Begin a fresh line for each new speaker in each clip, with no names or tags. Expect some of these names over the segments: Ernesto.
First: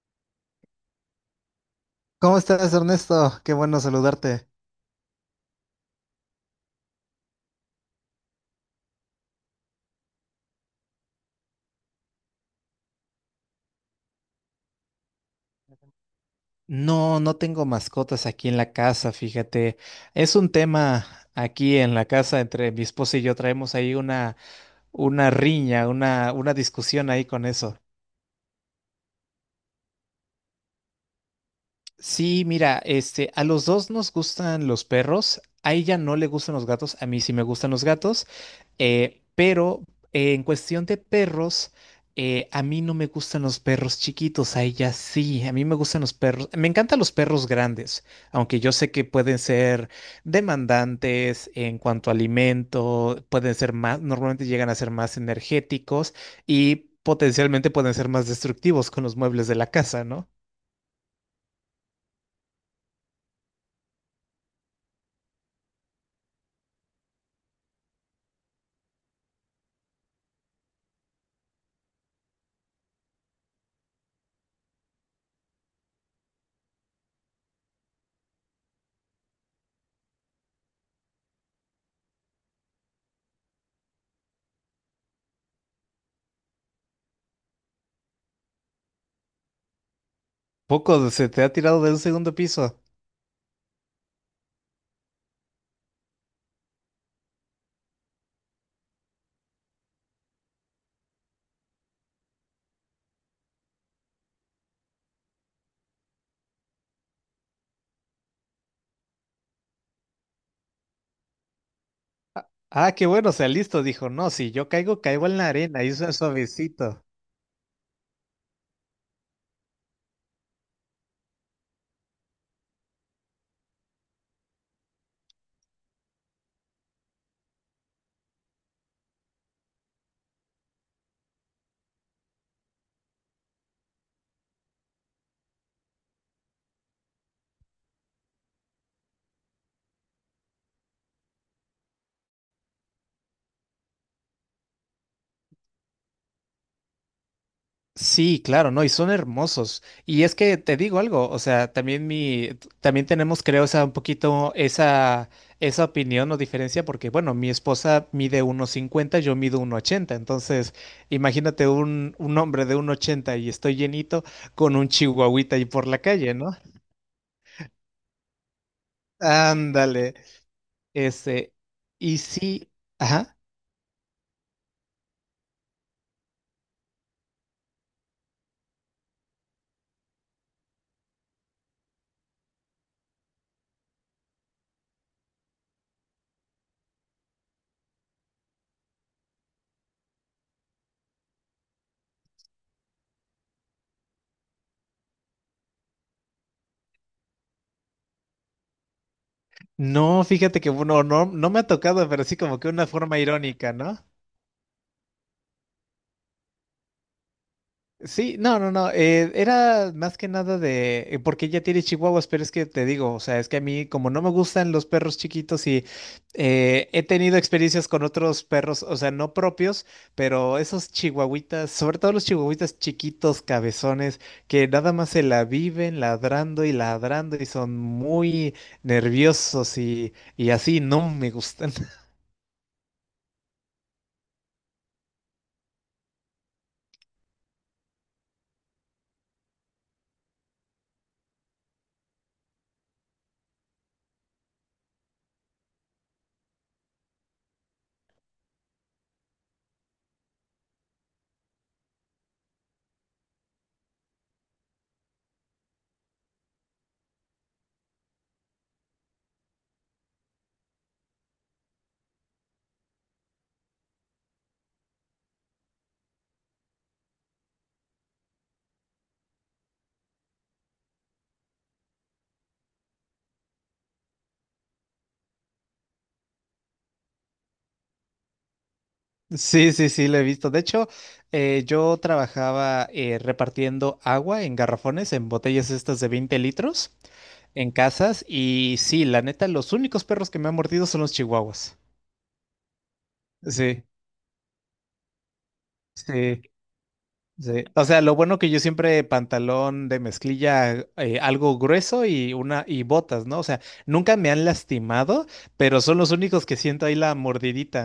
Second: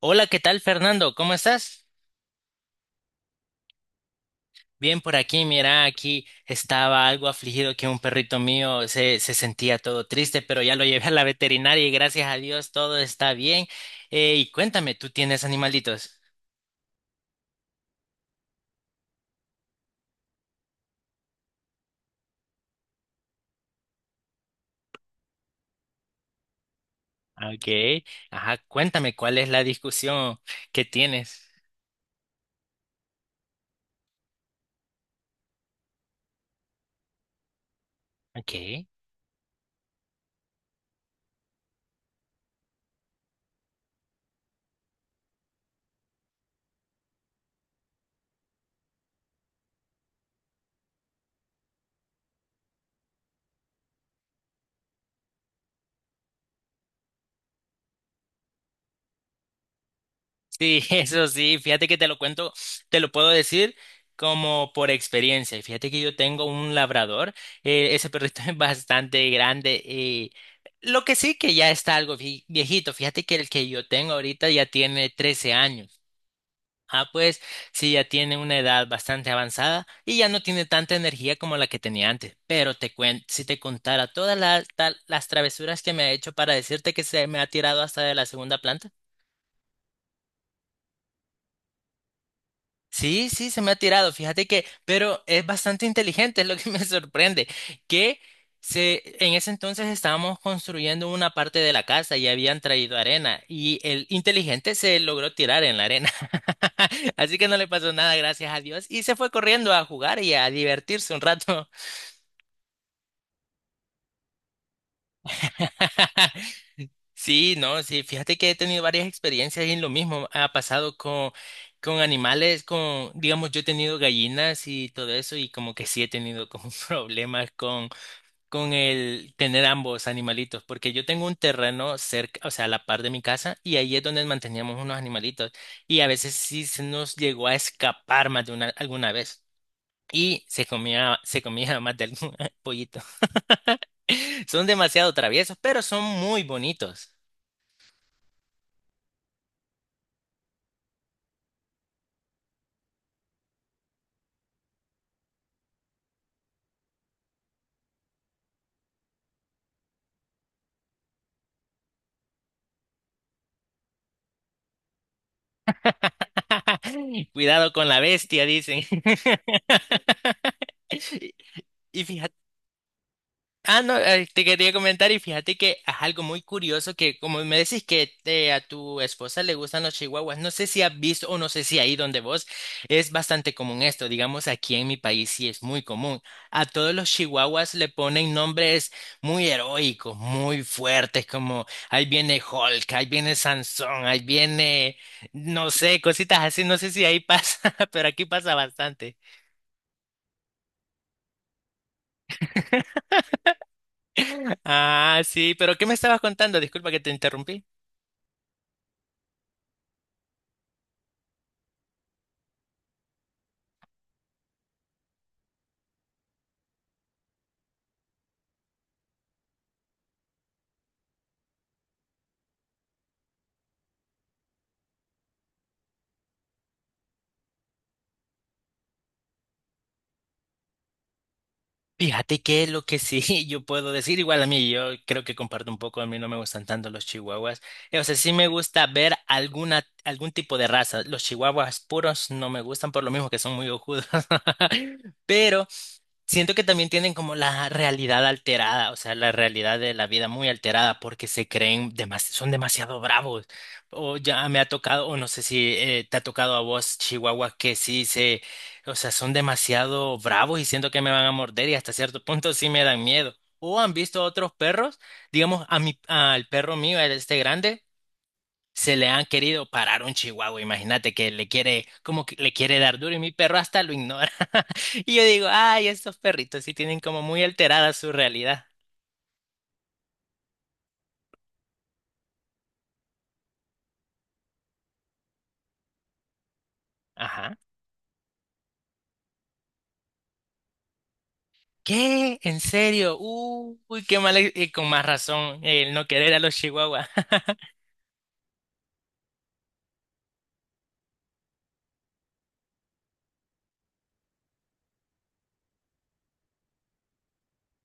Hola, ¿qué tal, Fernando? ¿Cómo estás?
¿Cómo estás, Ernesto? Qué bueno saludarte.
Bien por aquí, mira, aquí estaba algo afligido que un perrito mío se sentía todo triste, pero ya lo llevé a la veterinaria y gracias a Dios todo está bien. Y cuéntame, ¿tú tienes animalitos?
No, no tengo mascotas aquí en la casa, fíjate. Es un tema aquí en la casa entre mi esposa y yo. Traemos ahí una riña, una discusión ahí con eso.
Ok, ajá, cuéntame cuál es la discusión que tienes.
Sí, mira, este, a los dos nos gustan los perros, a ella no le gustan los gatos, a mí sí me gustan los gatos,
Ok.
pero en cuestión de perros, a mí no me gustan los perros chiquitos, a ella sí, a mí me gustan los perros, me encantan los perros grandes, aunque yo sé que pueden ser demandantes en cuanto a alimento, pueden ser más, normalmente llegan a ser más energéticos y potencialmente pueden ser más destructivos con los muebles de la casa, ¿no?
Sí, eso sí, fíjate que te lo cuento, te lo puedo decir como por experiencia. Y fíjate que yo tengo un labrador. Ese perrito es bastante grande y lo que sí que ya está algo viejito. Fíjate que el que yo tengo ahorita ya tiene 13 años. Ah, pues sí, ya tiene una edad bastante avanzada y ya no tiene tanta energía como la que tenía antes. Pero te cuen si te contara todas las, las travesuras que me ha hecho para decirte que se me ha tirado hasta de la segunda planta.
Poco se te ha tirado de un segundo piso.
Sí, sí, se me ha tirado, fíjate que, pero es bastante inteligente, es lo que me sorprende, que en ese entonces estábamos construyendo una parte de la casa y habían traído arena y el inteligente se logró tirar en la arena, así que no le pasó nada, gracias a Dios, y se fue corriendo a jugar y a divertirse un rato.
Ah, ah, qué bueno, o sea, listo, dijo. No, si yo caigo, caigo en la arena y es suavecito.
Sí, no, sí, fíjate que he tenido varias experiencias en lo mismo. Ha pasado con animales, con, digamos, yo he tenido gallinas y todo eso, y como que sí he tenido como problemas con el tener ambos animalitos, porque yo tengo un terreno cerca, o sea, a la par de mi casa, y ahí es donde manteníamos unos animalitos, y a veces sí se nos llegó a escapar más de una, alguna vez. Y se comía más de algún pollito. Son demasiado traviesos, pero son muy bonitos.
Sí, claro, no, y son hermosos. Y es que te digo algo, o sea, también tenemos, creo, o sea, un poquito esa opinión o diferencia, porque bueno, mi esposa mide 1,50, yo mido 1,80, entonces, imagínate un hombre de 1,80 y estoy llenito con un chihuahuita ahí por la calle, ¿no?
Cuidado con la bestia, dicen.
Ándale. Este,
Y
y
fíjate,
sí, ajá.
ah, no, te quería comentar y fíjate que es algo muy curioso que como me decís que a tu esposa le gustan los chihuahuas, no sé si has visto o no sé si ahí donde vos es bastante común esto, digamos aquí en mi país sí es muy común. A todos los chihuahuas le ponen nombres muy heroicos, muy fuertes, como ahí viene Hulk, ahí viene Sansón, ahí viene, no sé, cositas así, no sé si ahí pasa, pero aquí pasa bastante.
No, fíjate que bueno, no, no me ha tocado, pero sí como que una forma irónica, ¿no?
Ah, sí, pero ¿qué me estabas contando? Disculpa que te interrumpí.
Sí, no, no, no, era más que nada porque ella tiene chihuahuas, pero es que te digo, o sea, es que a mí como no me gustan los perros chiquitos y he tenido experiencias con otros perros, o sea, no propios, pero esos chihuahuitas, sobre todo los chihuahuitas chiquitos, cabezones, que nada más se la viven ladrando y ladrando y son muy nerviosos y así, no me gustan.
Fíjate que lo que sí yo puedo decir, igual a mí, yo creo que comparto un poco, a mí no me gustan tanto los chihuahuas. O sea, sí me gusta ver alguna, algún tipo de raza. Los chihuahuas puros no me gustan por lo mismo que son muy ojudos. Pero siento que también tienen como la realidad alterada, o sea, la realidad de la vida muy alterada porque se creen son demasiado bravos. O ya me ha tocado, o no sé si te ha tocado a vos, Chihuahua, que sí se, o sea, son demasiado bravos y siento que me van a morder y hasta cierto punto sí me dan miedo. O han visto otros perros, digamos, a mi, al perro mío, a este grande se le han querido parar un chihuahua, imagínate que le quiere, como que le quiere dar duro y mi perro hasta lo ignora. Y yo digo, ay, estos perritos sí tienen como muy alterada su realidad.
Sí, sí, sí, lo he visto. De hecho, yo trabajaba repartiendo agua en garrafones, en botellas estas de 20 litros,
Ajá.
en casas. Y sí, la neta, los únicos perros que me han mordido son los chihuahuas.
¿Qué? ¿En serio?
Sí,
Uy, qué mal. Y con más razón, el no querer a
sí,
los chihuahuas,
sí. O sea, lo bueno que yo siempre pantalón de mezclilla, algo grueso y una y botas, ¿no? O sea, nunca me han lastimado, pero son los únicos que siento ahí la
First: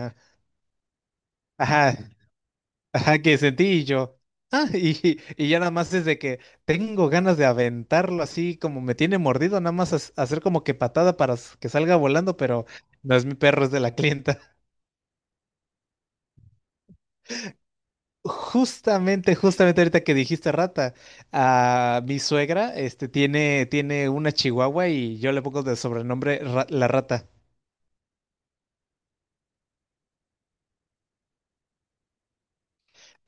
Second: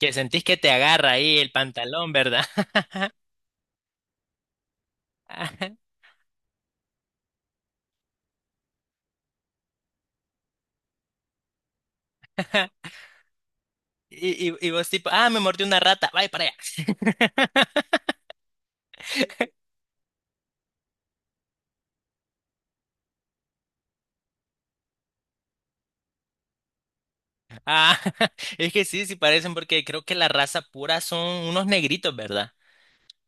que sentís que te agarra ahí el
Ajá,
pantalón, ¿verdad?
ajá, que sentí y yo. Ah, y ya nada más desde que tengo ganas de aventarlo así como me tiene mordido, nada más hacer como que patada para que salga volando, pero no es mi perro, es de la clienta.
Y vos tipo, ah, me mordió una rata, vaya para allá.
Justamente, justamente ahorita que dijiste rata, a mi suegra tiene una chihuahua y yo le pongo de sobrenombre la rata.
Ah, es que sí, sí parecen porque creo que la raza pura son unos negritos, ¿verdad?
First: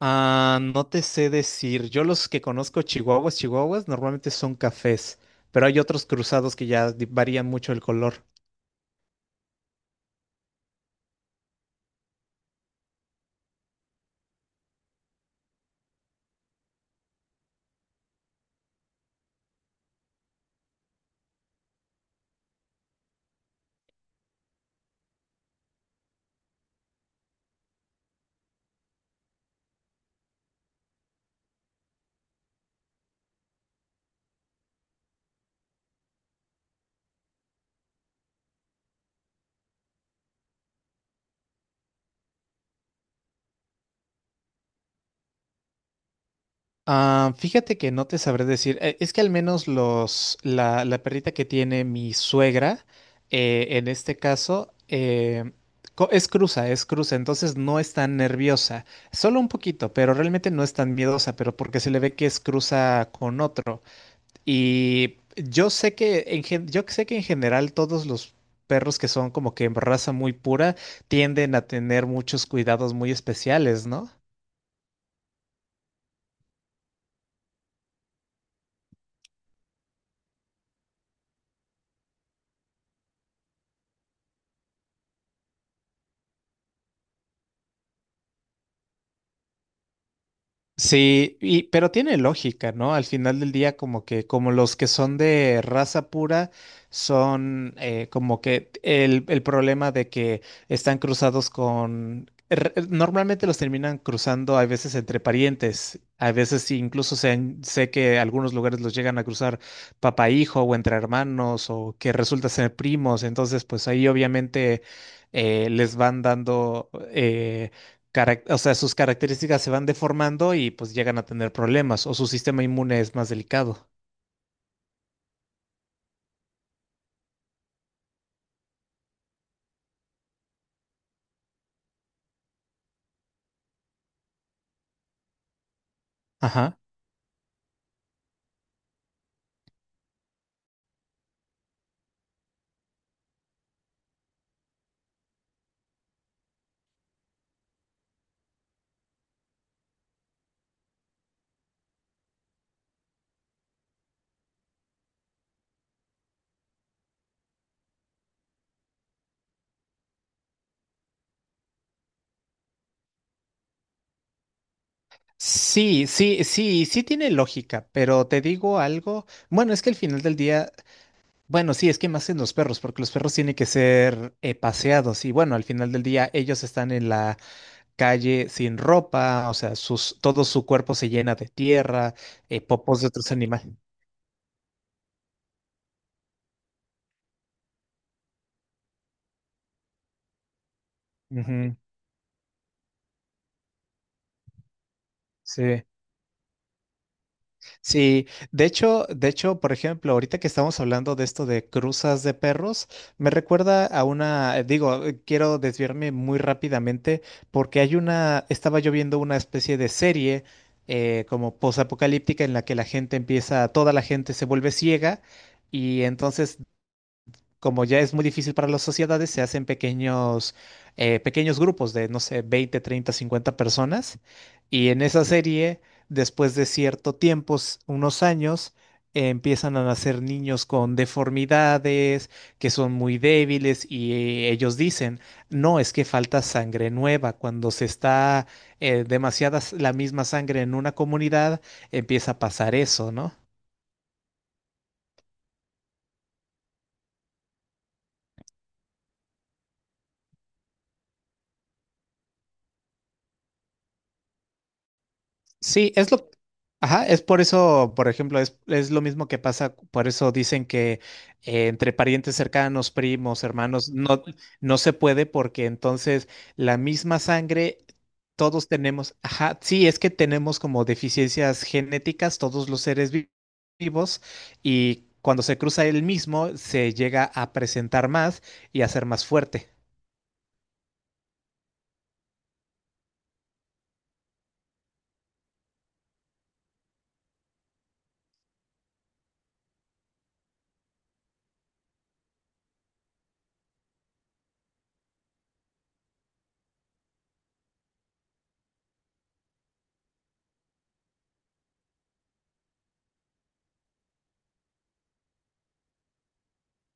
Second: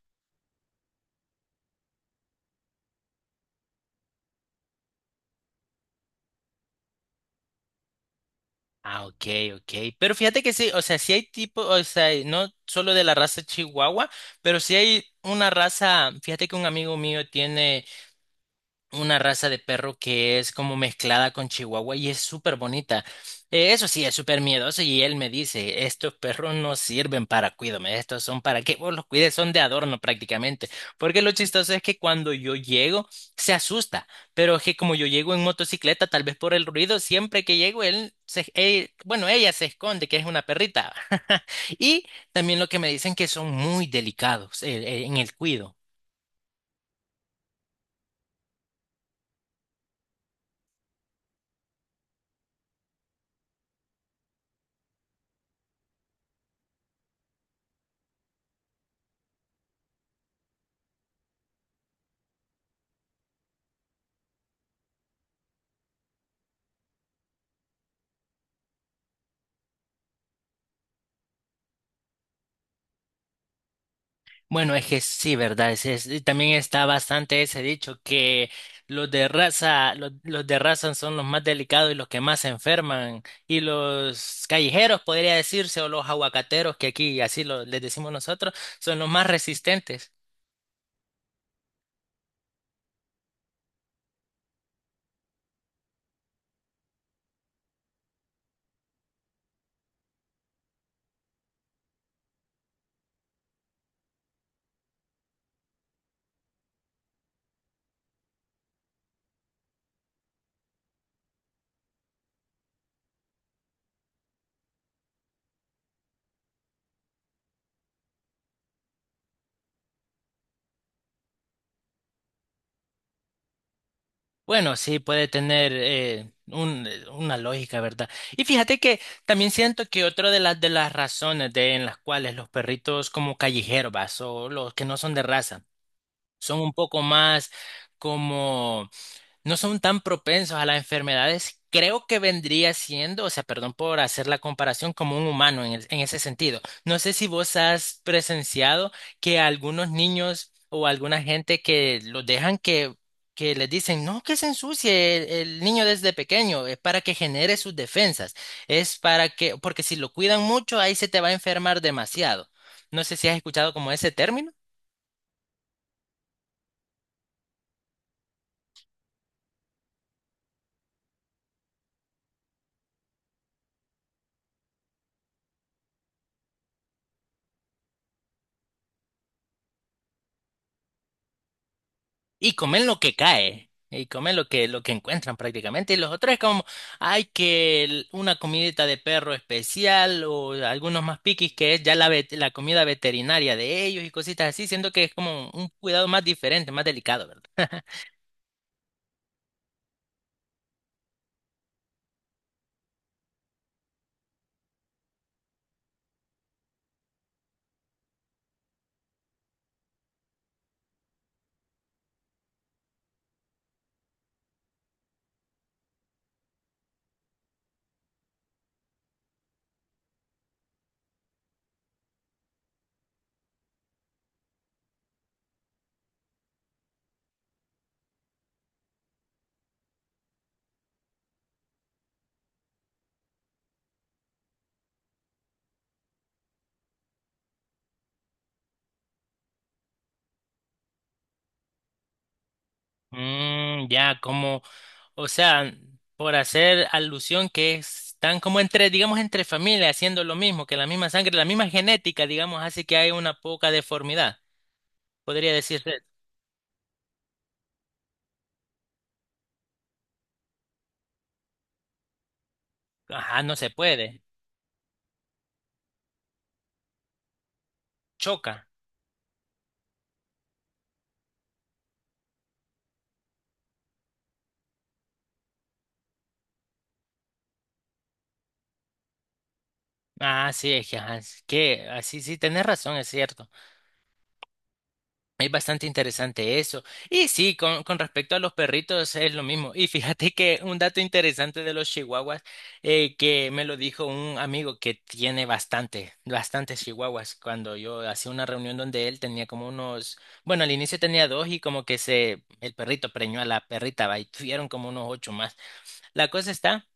Ah, no te sé decir. Yo los que conozco chihuahuas, chihuahuas, normalmente son cafés, pero hay otros cruzados que ya varían mucho el color.
Ah, ok, ok. Pero fíjate que sí, o sea, sí hay tipo, o sea, y no solo de la raza Chihuahua, pero sí hay una raza, fíjate que un amigo mío tiene una raza de perro que es como mezclada con Chihuahua y es súper bonita. Eso sí, es súper miedoso y él me dice, estos perros no sirven para cuidarme, estos son para que vos los cuides, son de adorno prácticamente. Porque lo chistoso es que cuando yo llego, se asusta, pero es que como yo llego en motocicleta, tal vez por el ruido, siempre que llego, bueno, ella se esconde, que es una perrita. Y también lo que me dicen que son muy delicados en el cuido.
Ah, fíjate que no te sabré decir. Es que al menos la perrita que tiene mi suegra, en este caso, es cruza, entonces no es tan nerviosa. Solo un poquito, pero realmente no es tan miedosa, pero porque se le ve que es cruza con otro. Yo sé que en general todos los perros que son como que en raza muy pura tienden a tener muchos cuidados muy especiales, ¿no?
Bueno, es que sí, ¿verdad? Y también está bastante ese dicho que los de raza, los de raza son los más delicados y los que más se enferman. Y los callejeros, podría decirse, o los aguacateros, que aquí así les decimos nosotros, son los más resistentes.
Sí, pero tiene lógica, ¿no? Al final del día, como los que son de raza pura, son como que el problema de que están cruzados con. Normalmente los terminan cruzando a veces entre parientes, a veces sí, incluso sé que algunos lugares los llegan a cruzar papá hijo o entre hermanos o que resulta ser primos, entonces pues ahí obviamente les van dando o sea, sus características se van deformando y pues llegan a tener problemas o su sistema inmune es más delicado.
Bueno, sí, puede tener una lógica, ¿verdad? Y fíjate que también siento que otra de de las razones de, en las cuales los perritos como callejeros, vas, o los que no son de raza, son un
Ajá.
poco más como no son tan propensos a las enfermedades, creo que vendría siendo, o sea, perdón por hacer la comparación, como un humano en ese sentido. No sé si vos has presenciado que algunos niños o alguna gente que los dejan que les dicen, no, que se ensucie el niño desde pequeño, es para que genere sus defensas, es para que, porque si lo cuidan mucho, ahí se te va a enfermar demasiado. No sé si has escuchado como ese término.
Sí, sí, sí, sí tiene lógica, pero te digo algo. Bueno, es que al final del día, bueno, sí, es que más en los perros, porque los perros tienen que ser paseados y bueno, al final del día ellos están en la calle sin ropa, o sea, todo su cuerpo se llena de tierra,
Y comen lo
popos de
que
otros
cae.
animales.
Y comen lo que encuentran prácticamente. Y los otros es como, hay que una comidita de perro especial o algunos más piquis que
Ujú,
es ya la comida veterinaria de ellos y cositas así, siendo que es como un
sí.
cuidado más diferente, más delicado, ¿verdad?
Sí, de hecho, por ejemplo, ahorita que estamos hablando de esto de cruzas de perros, me recuerda quiero desviarme muy rápidamente porque hay estaba yo viendo una especie de serie como posapocalíptica en la que la gente empieza, toda la gente se vuelve ciega y entonces como ya es muy difícil para las sociedades, se hacen pequeños grupos de, no sé, 20, 30, 50 personas. Y en esa serie, después de cierto tiempo, unos años, empiezan a nacer niños con deformidades, que son muy débiles, y ellos dicen, no, es que falta sangre nueva. Cuando se está demasiada la misma sangre en una comunidad, empieza a pasar eso, ¿no?
Mm, ya, como, o sea, por hacer alusión que están como entre, digamos, entre familias haciendo lo mismo, que la misma sangre, la misma genética, digamos, hace que hay una poca deformidad. Podría
Sí,
decirse,
ajá, es por eso, por ejemplo, es lo mismo que pasa, por eso dicen que entre parientes cercanos,
ajá,
primos,
no se
hermanos,
puede,
no, no se puede porque entonces la misma sangre,
choca.
todos tenemos, ajá, sí, es que tenemos como deficiencias genéticas, todos los seres vivos, y cuando se cruza el mismo, se llega a presentar más y a ser más fuerte.
Ah, sí, es que, ajá, es que así sí, sí, tenés razón, es cierto. Es bastante interesante eso. Y sí, con respecto a los perritos es lo mismo. Y fíjate que un dato interesante de los chihuahuas, que me lo dijo un amigo que tiene bastante, bastantes chihuahuas, cuando yo hacía una reunión donde él tenía como unos, bueno, al inicio tenía dos y como que se, el perrito preñó a la perrita, va, y tuvieron como unos ocho más. La cosa está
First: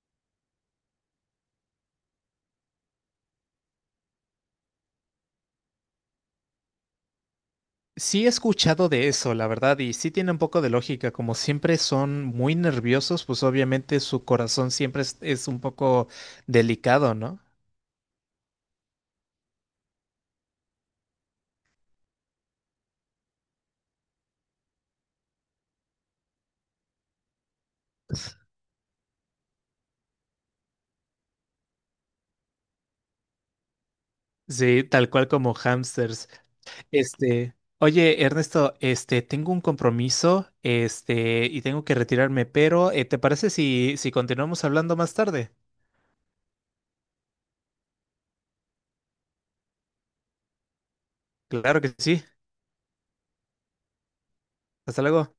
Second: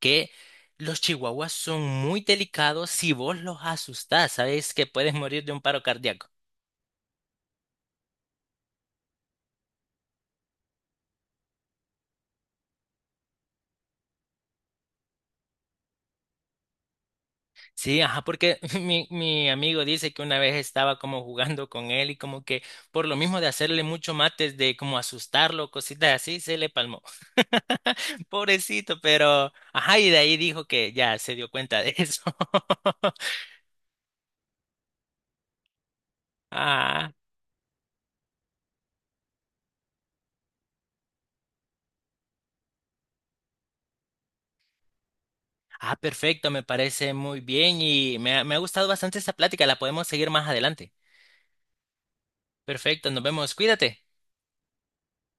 que los chihuahuas son muy delicados si vos los asustás, sabes que puedes morir de un paro cardíaco.
Sí he escuchado de eso, la verdad, y sí tiene un poco de lógica. Como siempre son muy nerviosos, pues obviamente su corazón siempre es un poco delicado, ¿no?
Sí, ajá, porque mi amigo dice que una vez estaba como jugando con él y como que por lo mismo de hacerle mucho mates, de como asustarlo, cositas así, se le palmó. Pobrecito, pero ajá, y de ahí dijo que ya se dio cuenta de eso.
Sí, tal cual como hamsters.
Ah,
Oye, Ernesto, tengo un compromiso, y tengo que retirarme, pero ¿te parece si continuamos hablando más tarde?
ah, perfecto, me parece muy bien y me ha gustado bastante esta plática, la podemos seguir más adelante.
Claro que sí.
Perfecto, nos vemos, cuídate.
Hasta luego.